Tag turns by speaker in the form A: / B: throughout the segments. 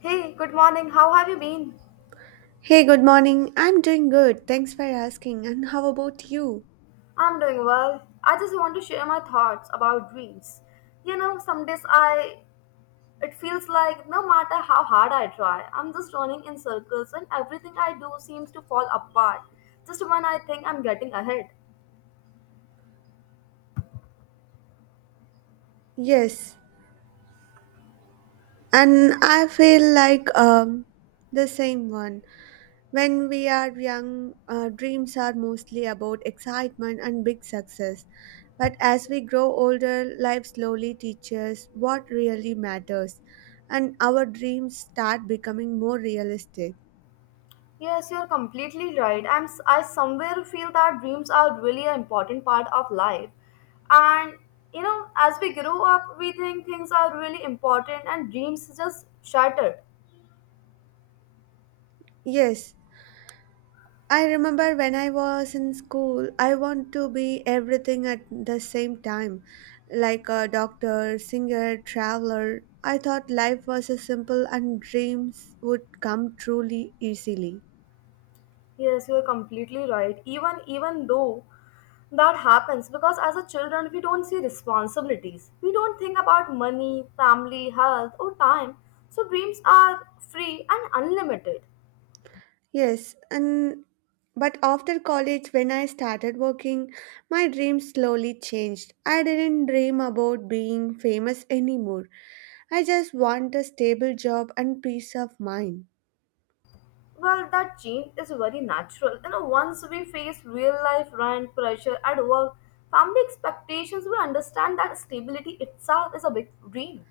A: Hey, good morning. How have you been?
B: Hey, good morning. I'm doing good. Thanks for asking. And how about you?
A: I'm doing well. I just want to share my thoughts about dreams. You know, some days I it feels like no matter how hard I try, I'm just running in circles and everything I do seems to fall apart just when I think I'm getting ahead.
B: Yes. And I feel like the same one. When we are young, dreams are mostly about excitement and big success. But as we grow older, life slowly teaches what really matters, and our dreams start becoming more realistic.
A: Yes, you're completely right. I somewhere feel that dreams are really an important part of life. And you know, as we grow up, we think things are really important and dreams just shattered.
B: Yes, I remember when I was in school, I want to be everything at the same time, like a doctor, singer, traveler. I thought life was a simple and dreams would come truly easily.
A: Yes, you are completely right. Even though that happens because as a children we don't see responsibilities. We don't think about money, family, health or time. So dreams are free and unlimited.
B: Yes, and but after college when I started working, my dreams slowly changed. I didn't dream about being famous anymore. I just want a stable job and peace of mind.
A: Well, that change is very natural. You know, once we face real life rent pressure at work, family expectations, we understand that stability itself is a big dream.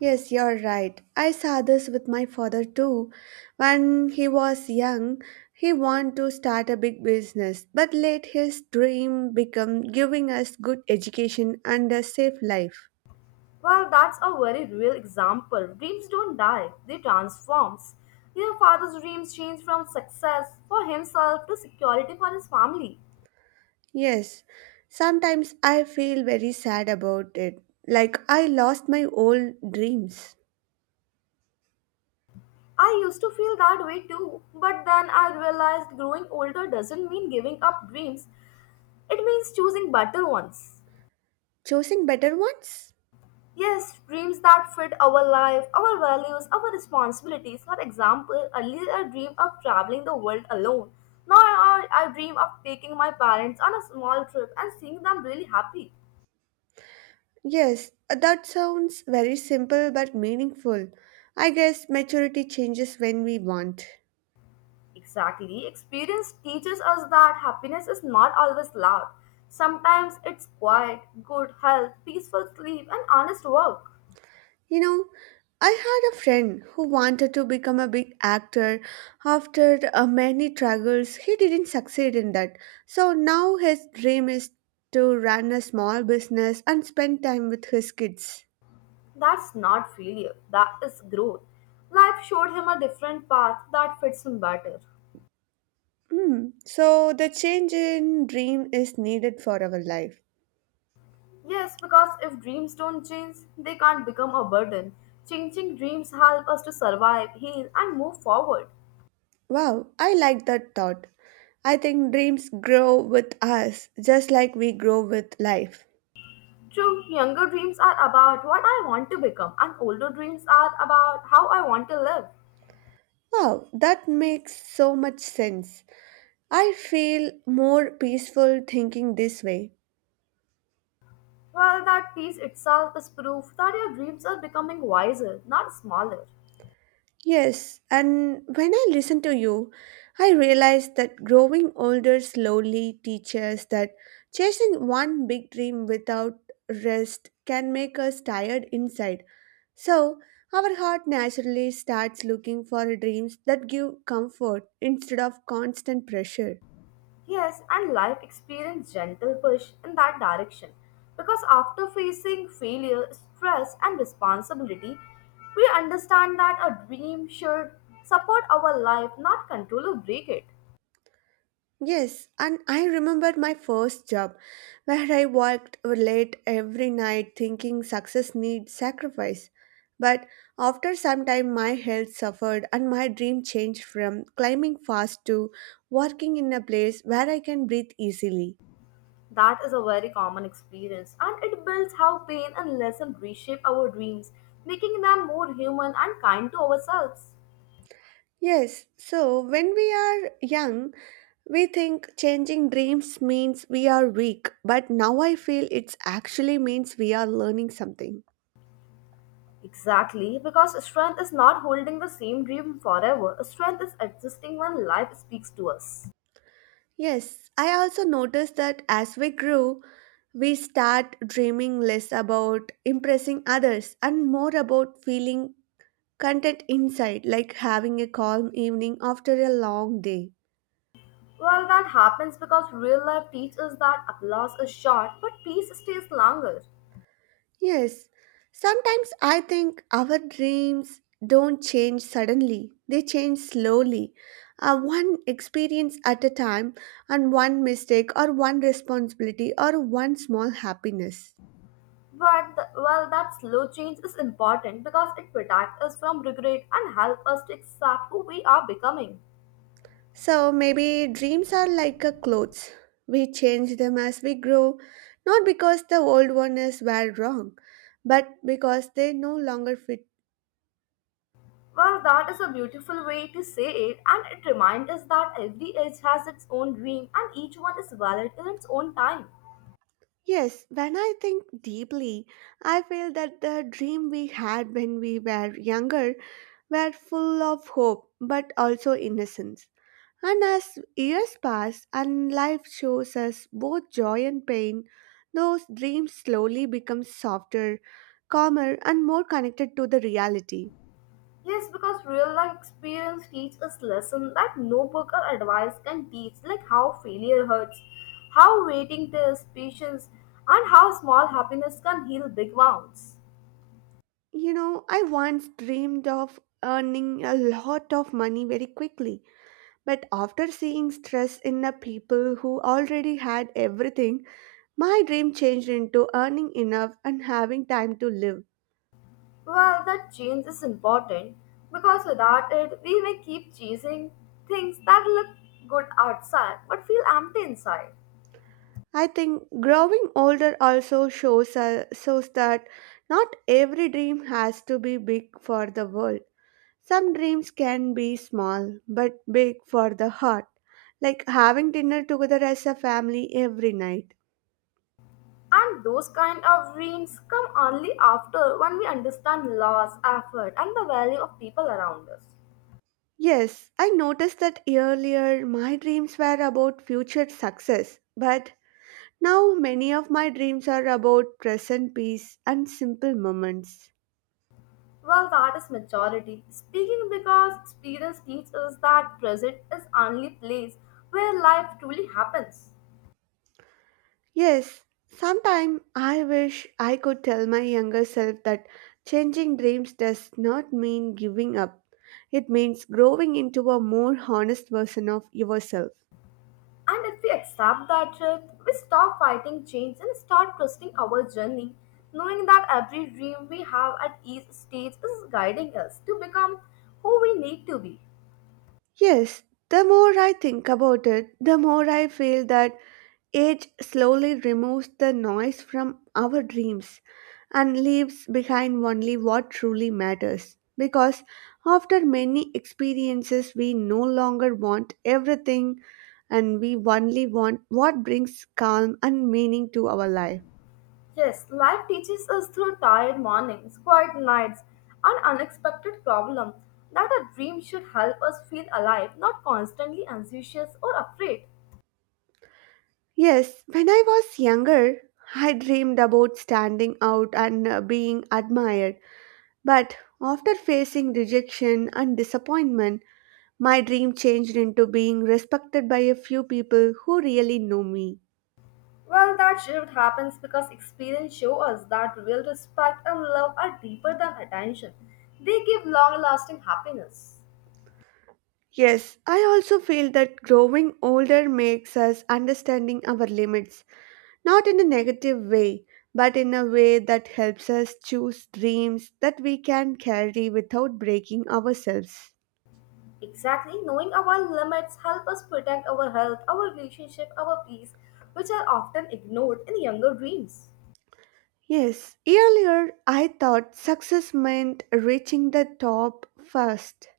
B: Yes, you're right. I saw this with my father too. When he was young, he wanted to start a big business, but let his dream become giving us good education and a safe life.
A: Well, that's a very real example. Dreams don't die, they transform. Your father's dreams changed from success for himself to security for his family.
B: Yes, sometimes I feel very sad about it, like I lost my old dreams.
A: I used to feel that way too, but then I realized growing older doesn't mean giving up dreams, it means choosing better ones.
B: Choosing better ones?
A: Yes, dreams that fit our life, our values, our responsibilities. For example, earlier I dreamed of traveling the world alone. Now I dream of taking my parents on a small trip and seeing them really happy.
B: Yes, that sounds very simple but meaningful. I guess maturity changes when we want.
A: Exactly, experience teaches us that happiness is not always loud. Sometimes it's quiet, good health, peaceful sleep, and honest work.
B: You know, I had a friend who wanted to become a big actor. After many struggles, he didn't succeed in that. So now his dream is to run a small business and spend time with his kids.
A: That's not failure, that is growth. Life showed him a different path that fits him better.
B: Hmm. So the change in dream is needed for our life.
A: Yes, because if dreams don't change, they can't become a burden. Changing dreams help us to survive, heal, and move forward.
B: Wow, I like that thought. I think dreams grow with us just like we grow with life.
A: True, younger dreams are about what I want to become, and older dreams are about how I want to live.
B: Wow, that makes so much sense. I feel more peaceful thinking this way.
A: Well, that piece itself is proof that your dreams are becoming wiser, not smaller.
B: Yes, and when I listen to you, I realize that growing older slowly teaches that chasing one big dream without rest can make us tired inside. So, our heart naturally starts looking for dreams that give comfort instead of constant pressure.
A: Yes, and life experience gentle push in that direction because after facing failure, stress, and responsibility, we understand that a dream should support our life, not control or break it.
B: Yes, and I remember my first job where I worked late every night thinking success needs sacrifice. But after some time, my health suffered and my dream changed from climbing fast to working in a place where I can breathe easily.
A: That is a very common experience, and it builds how pain and lesson reshape our dreams, making them more human and kind to ourselves.
B: Yes, so when we are young, we think changing dreams means we are weak, but now I feel it actually means we are learning something.
A: Exactly, because strength is not holding the same dream forever, strength is existing when life speaks to us.
B: Yes, I also noticed that as we grew, we start dreaming less about impressing others and more about feeling content inside, like having a calm evening after a long day.
A: Well, that happens because real life teaches that applause is short, but peace stays longer.
B: Yes, sometimes I think our dreams don't change suddenly, they change slowly, one experience at a time, and one mistake, or one responsibility, or one small happiness.
A: Well, that slow change is important because it protects us from regret and helps us to accept who we are becoming.
B: So maybe dreams are like a clothes. We change them as we grow, not because the old ones were wrong, but because they no longer fit.
A: Well, that is a beautiful way to say it, and it reminds us that every age has its own dream, and each one is valid in its own time.
B: Yes, when I think deeply, I feel that the dream we had when we were younger were full of hope but also innocence. And as years pass and life shows us both joy and pain, those dreams slowly become softer, calmer, and more connected to the reality.
A: Yes, because real life experience teaches us lessons that no book or advice can teach, like how failure hurts, how waiting tests patience, and how small happiness can heal big wounds.
B: You know, I once dreamed of earning a lot of money very quickly, but after seeing stress in the people who already had everything, my dream changed into earning enough and having time to live.
A: Well, that change is important because without it, we may keep chasing things that look good outside but feel empty inside.
B: I think growing older also shows, shows that not every dream has to be big for the world. Some dreams can be small but big for the heart, like having dinner together as a family every night.
A: And those kind of dreams come only after when we understand loss, effort, and the value of people around us.
B: Yes, I noticed that earlier my dreams were about future success, but now many of my dreams are about present peace and simple moments.
A: Well, that is maturity. Speaking because experience teaches us that present is only place where life truly happens.
B: Yes, sometime I wish I could tell my younger self that changing dreams does not mean giving up. It means growing into a more honest version of yourself.
A: And if we accept that truth, we stop fighting change and start trusting our journey, knowing that every dream we have at each stage is guiding us to become who we need to be.
B: Yes, the more I think about it, the more I feel that age slowly removes the noise from our dreams and leaves behind only what truly matters. Because after many experiences, we no longer want everything and we only want what brings calm and meaning to our life.
A: Yes, life teaches us through tired mornings, quiet nights, and unexpected problems that a dream should help us feel alive, not constantly anxious or afraid.
B: Yes, when I was younger, I dreamed about standing out and being admired. But after facing rejection and disappointment, my dream changed into being respected by a few people who really know me.
A: Well, that shift happens because experience shows us that real respect and love are deeper than attention. They give long-lasting happiness.
B: Yes, I also feel that growing older makes us understanding our limits, not in a negative way, but in a way that helps us choose dreams that we can carry without breaking ourselves.
A: Exactly, knowing our limits help us protect our health, our relationship, our peace, which are often ignored in younger dreams.
B: Yes, earlier I thought success meant reaching the top first,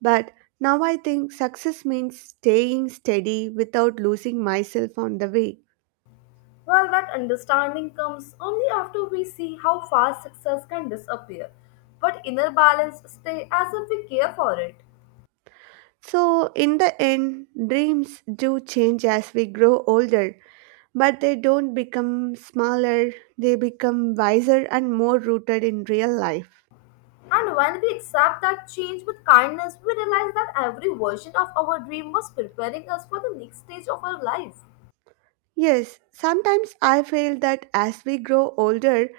B: but now I think success means staying steady without losing myself on the way.
A: Well, that understanding comes only after we see how fast success can disappear, but inner balance stay as if we care for it.
B: So, in the end, dreams do change as we grow older, but they don't become smaller, they become wiser and more rooted in real life.
A: And when we accept that change with kindness, we realize that every version of our dream was preparing us for the next stage of our life.
B: Yes, sometimes I feel that as we grow older,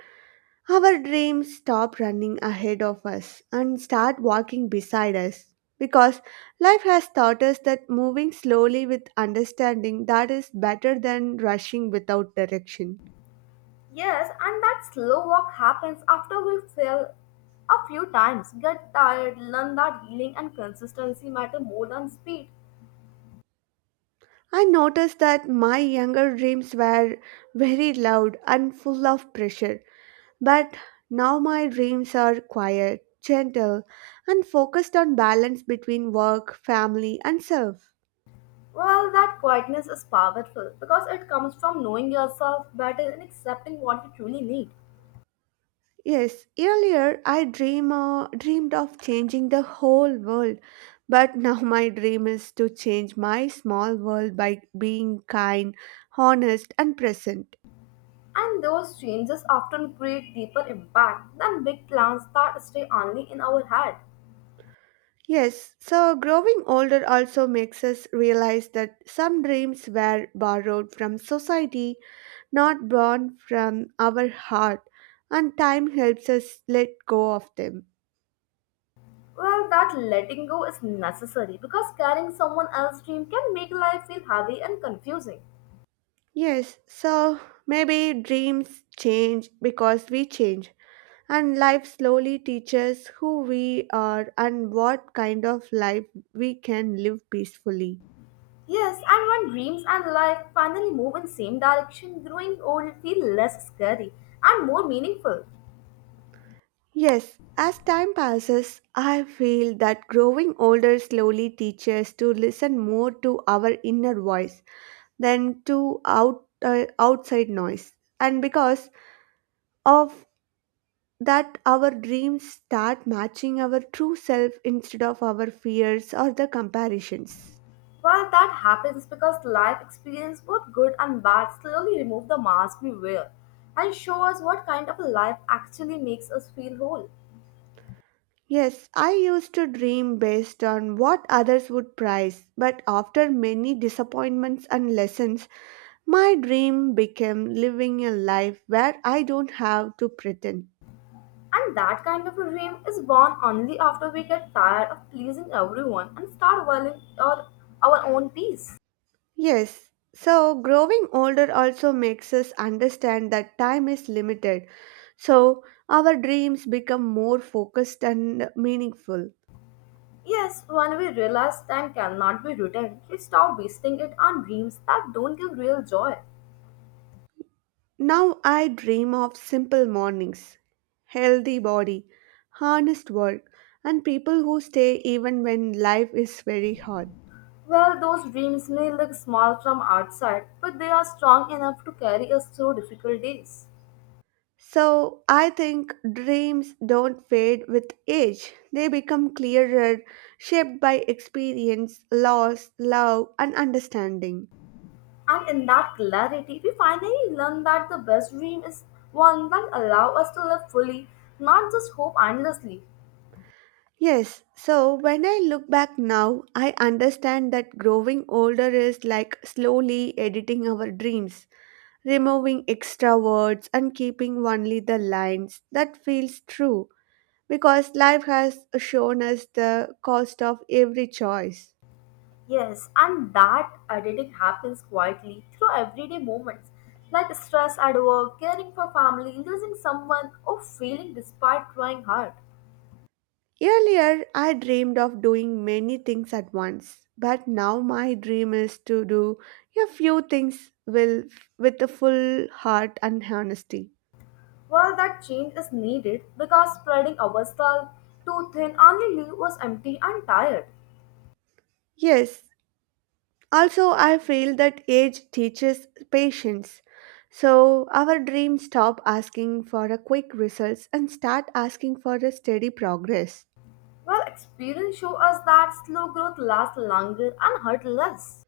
B: our dreams stop running ahead of us and start walking beside us. Because life has taught us that moving slowly with understanding that is better than rushing without direction.
A: Yes, and that slow walk happens after we fail a few times, get tired, learn that healing and consistency matter more than speed.
B: I noticed that my younger dreams were very loud and full of pressure, but now my dreams are quiet, gentle, and focused on balance between work, family, and self.
A: Well, that quietness is powerful because it comes from knowing yourself better and accepting what you truly need.
B: Yes, earlier I dreamed of changing the whole world, but now my dream is to change my small world by being kind, honest, and present.
A: And those changes often create deeper impact than big plans that stay only in our head.
B: Yes, so growing older also makes us realize that some dreams were borrowed from society, not born from our heart, and time helps us let go of them.
A: Well, that letting go is necessary because carrying someone else's dream can make life feel heavy and confusing.
B: Yes, so maybe dreams change because we change, and life slowly teaches who we are and what kind of life we can live peacefully.
A: Yes, and when dreams and life finally move in same direction, growing old feel less scary and more meaningful.
B: Yes, as time passes, I feel that growing older slowly teaches to listen more to our inner voice than to outside noise. And because of that, our dreams start matching our true self instead of our fears or the comparisons.
A: Well, that happens because life experience, both good and bad, slowly remove the mask we wear and show us what kind of a life actually makes us feel whole.
B: Yes, I used to dream based on what others would prize, but after many disappointments and lessons, my dream became living a life where I don't have to pretend.
A: And that kind of a dream is born only after we get tired of pleasing everyone and start valuing our own peace.
B: Yes, so growing older also makes us understand that time is limited, so our dreams become more focused and meaningful.
A: Yes, when we realize time cannot be returned, we stop wasting it on dreams that don't give real joy.
B: Now I dream of simple mornings, healthy body, honest work, and people who stay even when life is very hard.
A: Well, those dreams may look small from outside, but they are strong enough to carry us through difficult days.
B: So I think dreams don't fade with age. They become clearer, shaped by experience, loss, love, and understanding.
A: And in that clarity, we finally learn that the best dream is one that allows us to live fully, not just hope endlessly.
B: Yes, so when I look back now, I understand that growing older is like slowly editing our dreams, removing extra words and keeping only the lines that feels true because life has shown us the cost of every choice.
A: Yes, and that editing happens quietly through everyday moments like stress at work, caring for family, losing someone, or failing despite trying hard.
B: Earlier I dreamed of doing many things at once but now my dream is to do a few things will with a full heart and honesty.
A: While that change is needed because spreading ourselves too thin only leaves us empty and tired.
B: Yes. Also, I feel that age teaches patience. So, our dreams stop asking for a quick results and start asking for a steady progress.
A: Well, experience shows us that slow growth lasts longer and hurt less.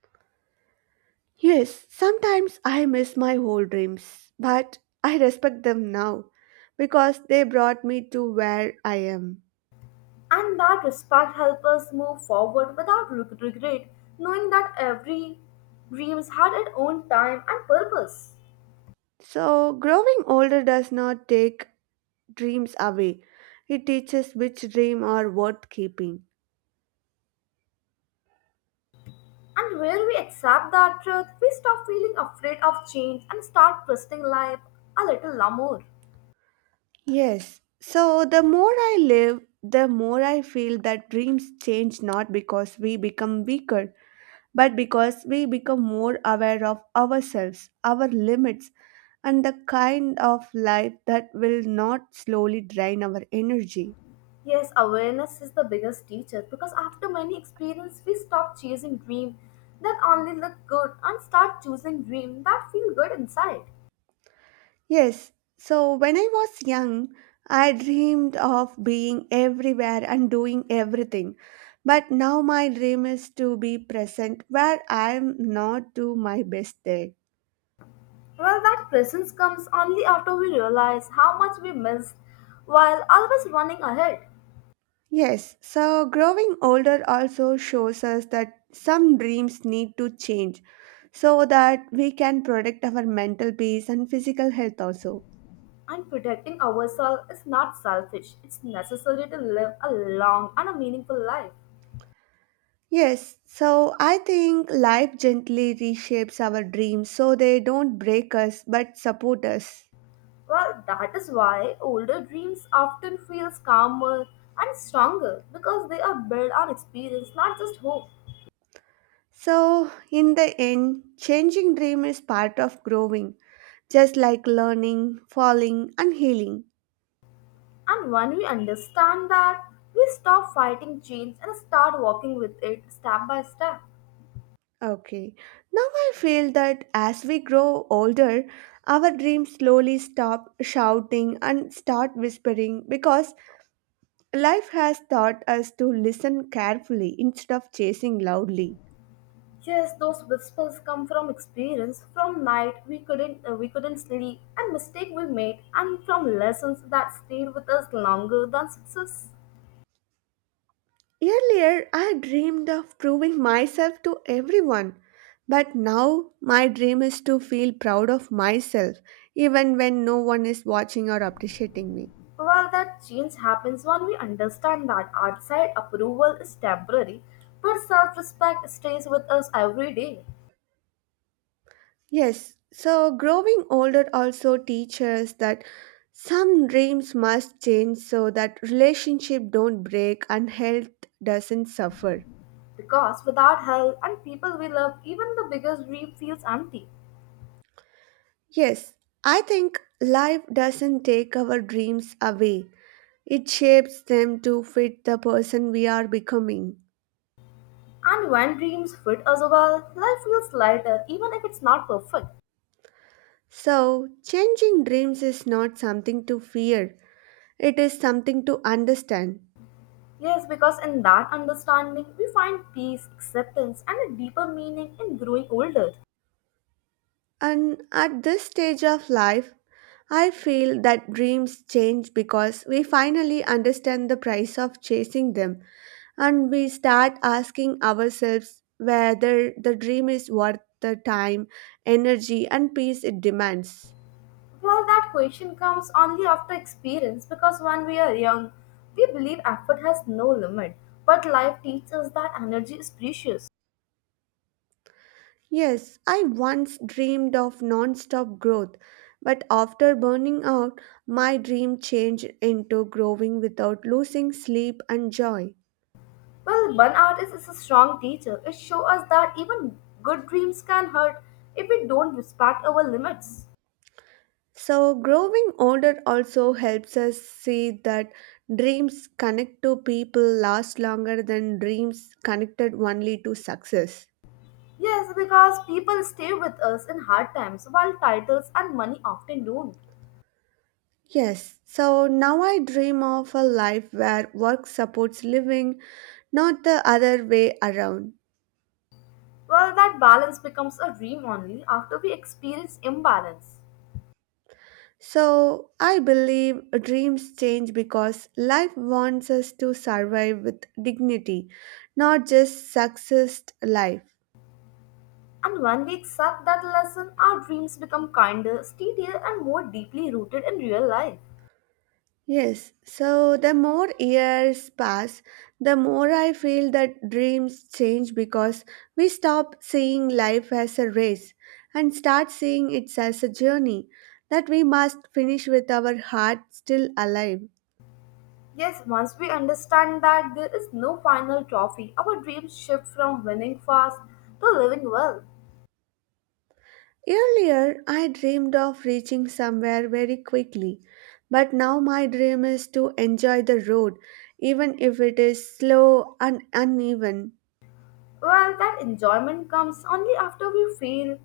B: Yes, sometimes I miss my old dreams, but I respect them now because they brought me to where I am.
A: And that respect helps us move forward without regret, knowing that every dreams had its own time and purpose.
B: So, growing older does not take dreams away, it teaches which dream are worth keeping.
A: And when we accept that truth, we stop feeling afraid of change and start trusting life a little more.
B: Yes. So the more I live, the more I feel that dreams change not because we become weaker, but because we become more aware of ourselves, our limits, and the kind of life that will not slowly drain our energy.
A: Yes, awareness is the biggest teacher because after many experiences, we stop chasing dreams that only look good and start choosing dreams that feel good inside.
B: Yes. So when I was young, I dreamed of being everywhere and doing everything. But now my dream is to be present where I am not do my best there.
A: Well, that presence comes only after we realize how much we missed while always running ahead.
B: Yes, so growing older also shows us that some dreams need to change so that we can protect our mental peace and physical health also.
A: And protecting ourselves is not selfish, it's necessary to live a long and a meaningful life.
B: Yes, so I think life gently reshapes our dreams so they don't break us but support us.
A: Well, that is why older dreams often feels calmer and stronger because they are built on experience, not just hope.
B: So, in the end, changing dream is part of growing, just like learning, falling, and healing.
A: And when we understand that, we stop fighting change and start walking with it step by step.
B: Okay. Now I feel that as we grow older, our dreams slowly stop shouting and start whispering because life has taught us to listen carefully instead of chasing loudly.
A: Yes, those whispers come from experience, from night we couldn't we couldn't sleep, and mistake we made, and from lessons that stayed with us longer than success.
B: Earlier, I dreamed of proving myself to everyone, but now my dream is to feel proud of myself even when no one is watching or appreciating me.
A: Well, that change happens when we understand that outside approval is temporary, but self respect stays with us every day.
B: Yes, so growing older also teaches that some dreams must change so that relationship don't break and health doesn't suffer.
A: Because without help and people we love, even the biggest dream feels empty.
B: Yes, I think life doesn't take our dreams away. It shapes them to fit the person we are becoming.
A: And when dreams fit us well, life feels lighter, even if it's not perfect.
B: So, changing dreams is not something to fear. It is something to understand.
A: Yes, because in that understanding, we find peace, acceptance, and a deeper meaning in growing older.
B: And at this stage of life, I feel that dreams change because we finally understand the price of chasing them and we start asking ourselves whether the dream is worth the time, energy, and peace it demands.
A: Well, that question comes only after experience because when we are young, we believe effort has no limit. But life teaches us that energy is precious.
B: Yes, I once dreamed of non stop growth, but after burning out, my dream changed into growing without losing sleep and joy.
A: Well, burnout is a strong teacher. It shows us that even good dreams can hurt if we don't respect our limits.
B: So, growing older also helps us see that dreams connect to people last longer than dreams connected only to success.
A: Yes, because people stay with us in hard times while titles and money often don't.
B: Yes, so now I dream of a life where work supports living, not the other way around.
A: Well, that balance becomes a dream only after we experience imbalance.
B: So, I believe dreams change because life wants us to survive with dignity, not just success life.
A: And when we accept that lesson, our dreams become kinder, steadier, and more deeply rooted in real life.
B: Yes, so the more years pass, the more I feel that dreams change because we stop seeing life as a race and start seeing it as a journey that we must finish with our heart still alive.
A: Yes, once we understand that there is no final trophy, our dreams shift from winning fast to living well.
B: Earlier, I dreamed of reaching somewhere very quickly, but now my dream is to enjoy the road, even if it is slow and uneven.
A: Well, that enjoyment comes only after we fail,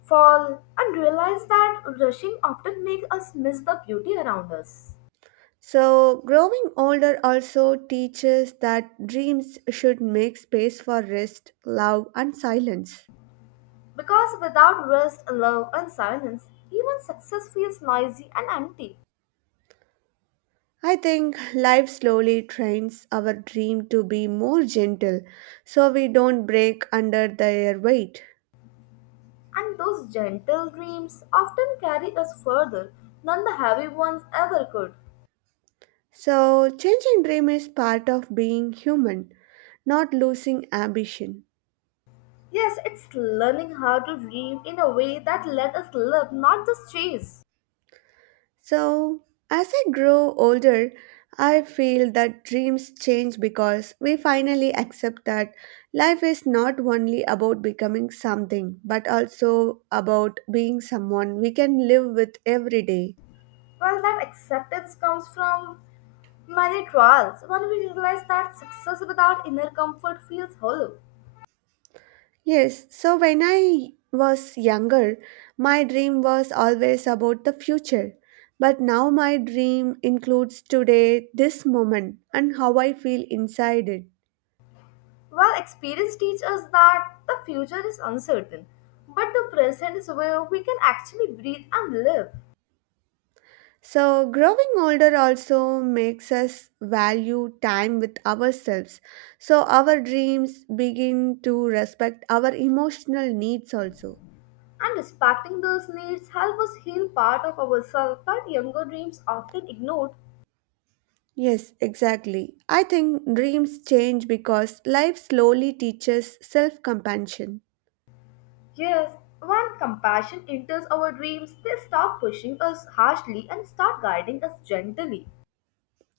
A: fall, and realize that rushing often makes us miss the beauty around us.
B: So, growing older also teaches that dreams should make space for rest, love, and silence.
A: Because without rest, love, and silence, even success feels noisy and empty.
B: I think life slowly trains our dream to be more gentle so we don't break under their weight.
A: And those gentle dreams often carry us further than the heavy ones ever could.
B: So, changing dream is part of being human, not losing ambition.
A: Yes, it's learning how to dream in a way that let us live, not just chase.
B: So, as I grow older, I feel that dreams change because we finally accept that life is not only about becoming something, but also about being someone we can live with every day.
A: Well, that acceptance comes from many trials when we realize that success without inner comfort feels hollow.
B: Yes, so when I was younger, my dream was always about the future. But now my dream includes today, this moment, and how I feel inside it.
A: While experience teaches us that the future is uncertain, but the present is where we can actually breathe and live.
B: So, growing older also makes us value time with ourselves. So, our dreams begin to respect our emotional needs also.
A: And respecting those needs help us heal part of ourselves that younger dreams often ignored.
B: Yes, exactly. I think dreams change because life slowly teaches self compassion.
A: Yes, when compassion enters our dreams, they stop pushing us harshly and start guiding us gently.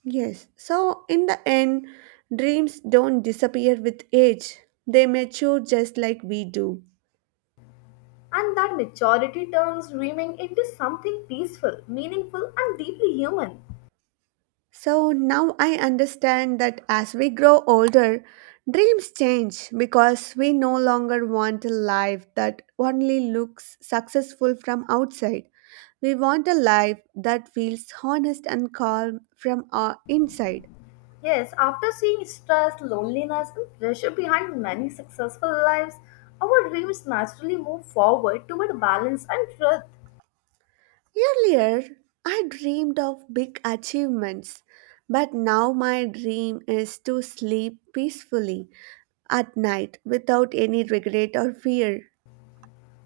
B: Yes, so in the end, dreams don't disappear with age, they mature just like we do.
A: And that maturity turns dreaming into something peaceful, meaningful, and deeply human.
B: So now I understand that as we grow older, dreams change because we no longer want a life that only looks successful from outside. We want a life that feels honest and calm from our inside.
A: Yes, after seeing stress, loneliness, and pressure behind many successful lives, our dreams naturally move forward toward balance and truth.
B: Earlier, I dreamed of big achievements, but now my dream is to sleep peacefully at night without any regret or fear.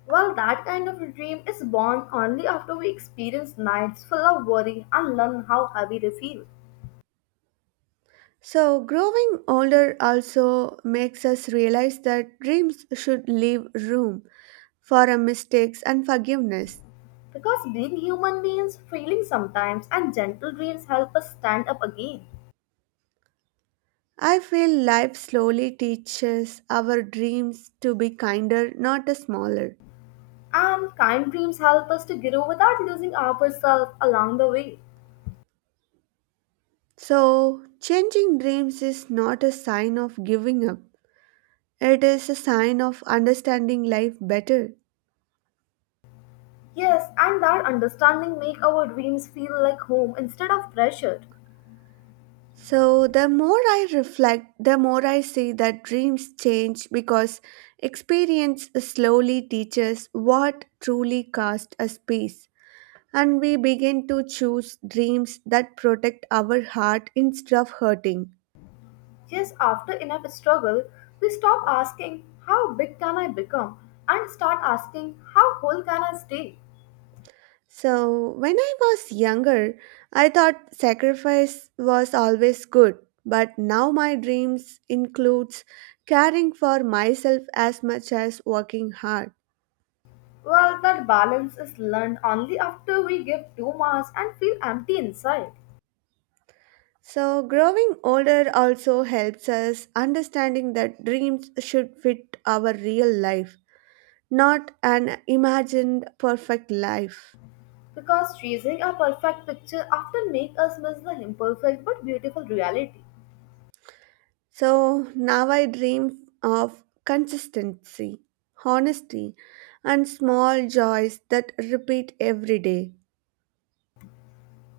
A: Well, that kind of a dream is born only after we experience nights full of worry and learn how heavy they feel.
B: So, growing older also makes us realize that dreams should leave room for our mistakes and forgiveness.
A: Because being human means feeling sometimes, and gentle dreams help us stand up again.
B: I feel life slowly teaches our dreams to be kinder, not a smaller.
A: And kind dreams help us to grow without losing ourselves along the way.
B: So, changing dreams is not a sign of giving up, it is a sign of understanding life better.
A: Yes, and that understanding make our dreams feel like home instead of pressure.
B: So, the more I reflect, the more I see that dreams change because experience slowly teaches what truly casts a space. And we begin to choose dreams that protect our heart instead of hurting.
A: Yes, after enough struggle, we stop asking, how big can I become? And start asking, how whole can I stay?
B: So, when I was younger, I thought sacrifice was always good, but now my dreams includes caring for myself as much as working hard.
A: Well, that balance is learned only after we give too much and feel empty inside.
B: So, growing older also helps us understanding that dreams should fit our real life, not an imagined perfect life.
A: Because chasing a perfect picture often makes us miss the imperfect but beautiful reality.
B: So, now I dream of consistency, honesty, and small joys that repeat every day.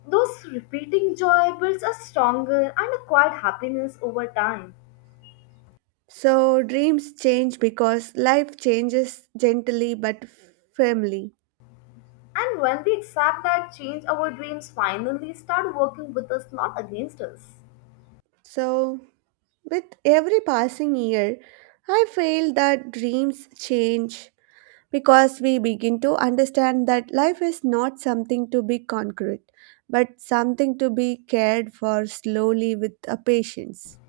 A: Those repeating joy builds a stronger and a quiet happiness over time.
B: So, dreams change because life changes gently but firmly.
A: And when we accept that change, our dreams finally start working with us, not against us.
B: So, with every passing year, I feel that dreams change because we begin to understand that life is not something to be conquered, but something to be cared for slowly with a patience.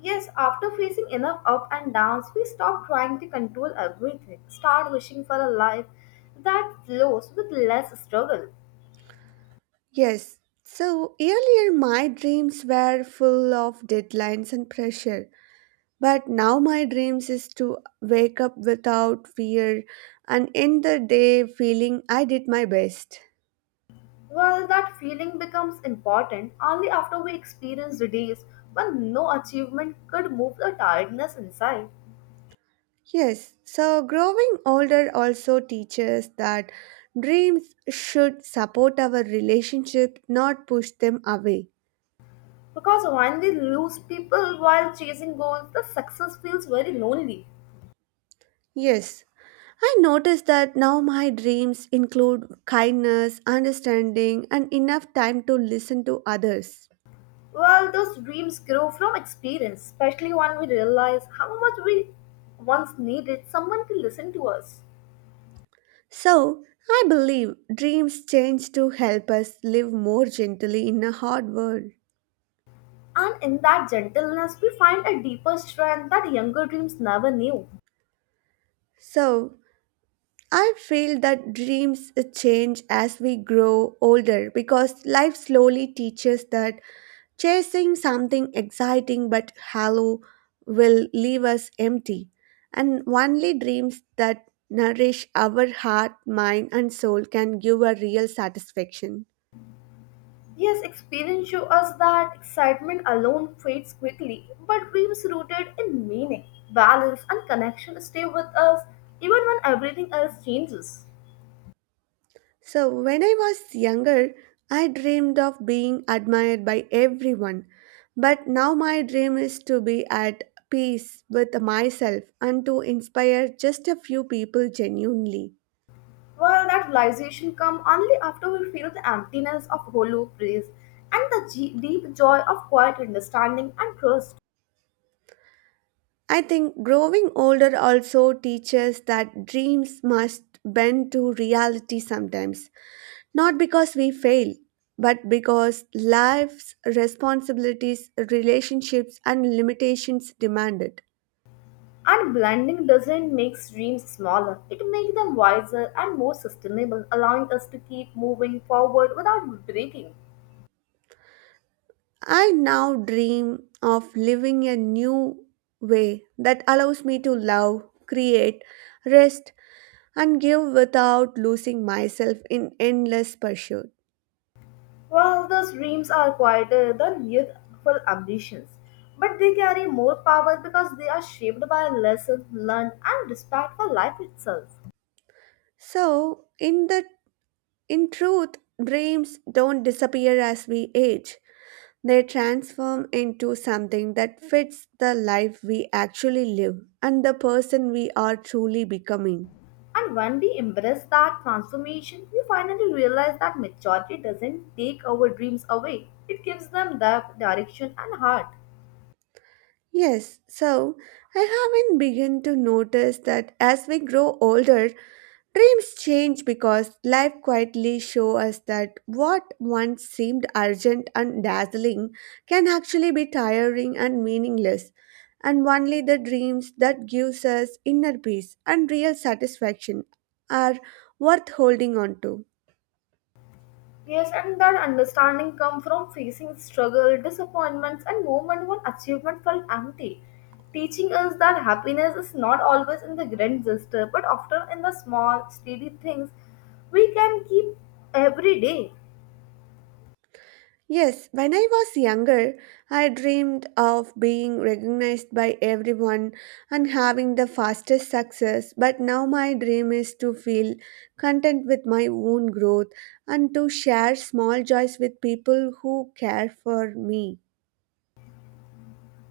A: Yes, after facing enough up and downs, we stop trying to control everything, start wishing for a life that flows with less struggle.
B: Yes, so earlier my dreams were full of deadlines and pressure, but now my dreams is to wake up without fear and end the day feeling I did my best.
A: Well, that feeling becomes important only after we experience the days when no achievement could move the tiredness inside.
B: Yes, so growing older also teaches that dreams should support our relationship, not push them away.
A: Because when we lose people while chasing goals, the success feels very lonely.
B: Yes, I notice that now my dreams include kindness, understanding, and enough time to listen to others.
A: Well, those dreams grow from experience, especially when we realize how much we once needed someone to listen to us.
B: So, I believe dreams change to help us live more gently in a hard world.
A: And in that gentleness, we find a deeper strength that younger dreams never knew.
B: So, I feel that dreams change as we grow older because life slowly teaches that chasing something exciting but hollow will leave us empty, and only dreams that nourish our heart, mind, and soul can give a real satisfaction.
A: Yes, experience shows us that excitement alone fades quickly, but dreams rooted in meaning, balance, and connection stay with us even when everything else changes.
B: So, when I was younger, I dreamed of being admired by everyone. But now my dream is to be at peace with myself and to inspire just a few people genuinely.
A: Well, that realization comes only after we feel the emptiness of hollow praise and the deep joy of quiet understanding and trust.
B: I think growing older also teaches that dreams must bend to reality sometimes, not because we fail, but because life's responsibilities, relationships, and limitations demand it.
A: And blending doesn't make dreams smaller, it makes them wiser and more sustainable, allowing us to keep moving forward without breaking.
B: I now dream of living a new way that allows me to love, create, rest, and give without losing myself in endless pursuit.
A: While those dreams are quieter than youthful ambitions, but they carry more power because they are shaped by lessons learned and respect for life itself.
B: So, in the in truth, dreams don't disappear as we age. They transform into something that fits the life we actually live and the person we are truly becoming.
A: And when we embrace that transformation, we finally realize that maturity doesn't take our dreams away, it gives them depth, direction, and heart.
B: Yes, so I haven't begun to notice that as we grow older, dreams change because life quietly show us that what once seemed urgent and dazzling can actually be tiring and meaningless, and only the dreams that gives us inner peace and real satisfaction are worth holding on to.
A: Yes, and that understanding comes from facing struggle, disappointments, and moments when achievement felt empty, teaching us that happiness is not always in the grand gesture, but often in the small, steady things we can keep every day.
B: Yes, when I was younger, I dreamed of being recognized by everyone and having the fastest success. But now my dream is to feel content with my own growth and to share small joys with people who care for me.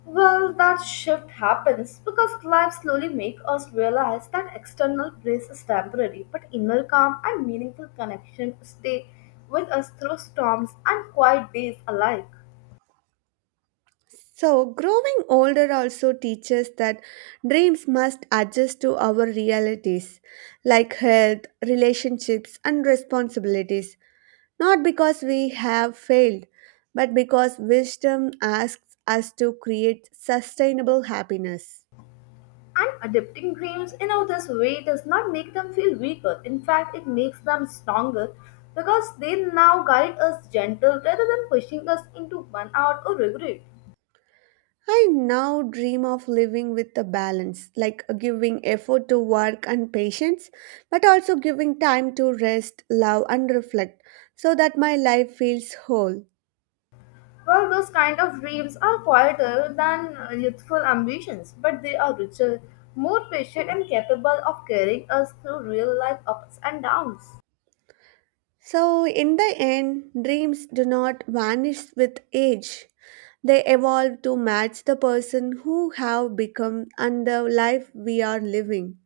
A: Well, that shift happens because life slowly makes us realize that external praise is temporary, but inner calm and meaningful connection stay with us through storms and quiet days alike.
B: So, growing older also teaches that dreams must adjust to our realities, like health, relationships, and responsibilities. Not because we have failed, but because wisdom asks us to create sustainable happiness.
A: And adapting dreams in know, this way does not make them feel weaker. In fact, it makes them stronger because they now guide us gentle rather than pushing us into burnout or regret.
B: I now dream of living with a balance, like giving effort to work and patience, but also giving time to rest, love, and reflect so that my life feels whole.
A: Well, those kind of dreams are quieter than youthful ambitions, but they are richer, more patient, and capable of carrying us through real life ups and downs.
B: So, in the end, dreams do not vanish with age. They evolve to match the person who have become and the life we are living.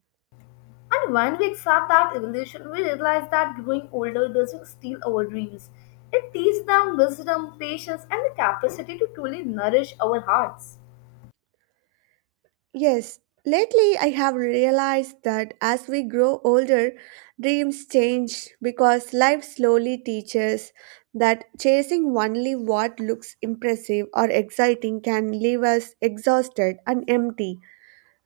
A: And when we accept that evolution, we realize that growing older doesn't steal our dreams. It teaches them wisdom, patience, and the capacity to truly nourish our hearts.
B: Yes, lately I have realized that as we grow older, dreams change because life slowly teaches that chasing only what looks impressive or exciting can leave us exhausted and empty.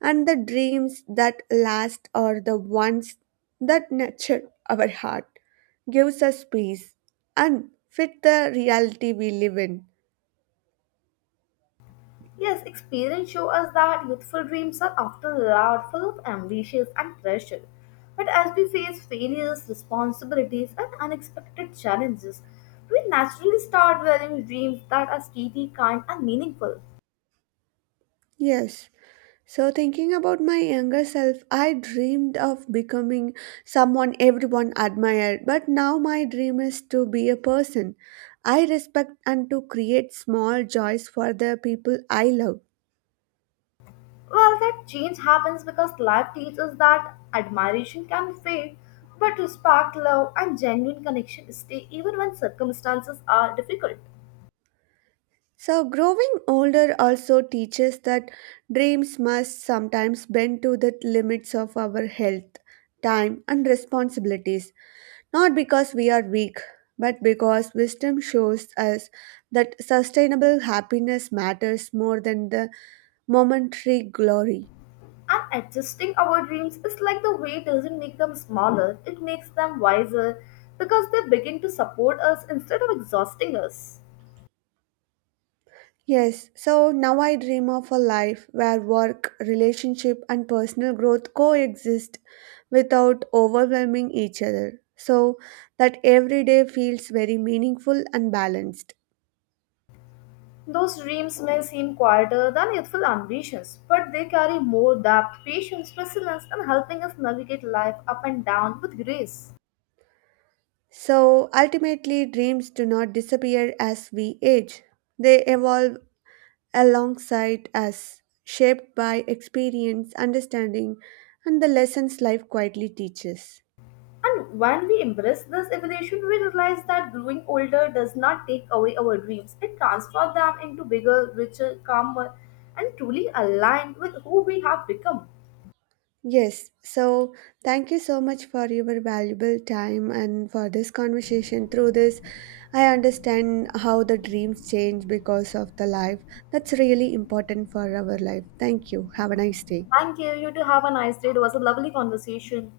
B: And the dreams that last are the ones that nurture our heart, gives us peace, and fit the reality we live in.
A: Yes, experience shows us that youthful dreams are often loud, full of ambitions and pressure. But as we face failures, responsibilities, and unexpected challenges, we naturally start valuing dreams that are steady, kind, and meaningful.
B: Yes. So, thinking about my younger self, I dreamed of becoming someone everyone admired, but now my dream is to be a person I respect and to create small joys for the people I love.
A: Well, that change happens because life teaches that admiration can fade, but respect, love, and genuine connection stay even when circumstances are difficult.
B: So, growing older also teaches that dreams must sometimes bend to the limits of our health, time, and responsibilities. Not because we are weak, but because wisdom shows us that sustainable happiness matters more than the momentary glory.
A: And adjusting our dreams is like the weight doesn't make them smaller, it makes them wiser because they begin to support us instead of exhausting us.
B: Yes, so now I dream of a life where work, relationship, and personal growth coexist without overwhelming each other, so that every day feels very meaningful and balanced.
A: Those dreams may seem quieter than youthful ambitions, but they carry more depth, patience, resilience, and helping us navigate life up and down with grace.
B: So ultimately, dreams do not disappear as we age, they evolve alongside us, shaped by experience, understanding, and the lessons life quietly teaches.
A: And when we embrace this evolution, we realize that growing older does not take away our dreams. It transforms them into bigger, richer, calmer, and truly aligned with who we have become.
B: Yes, so thank you so much for your valuable time and for this conversation. Through this, I understand how the dreams change because of the life. That's really important for our life. Thank you. Have a nice day.
A: Thank you. You too have a nice day. It was a lovely conversation.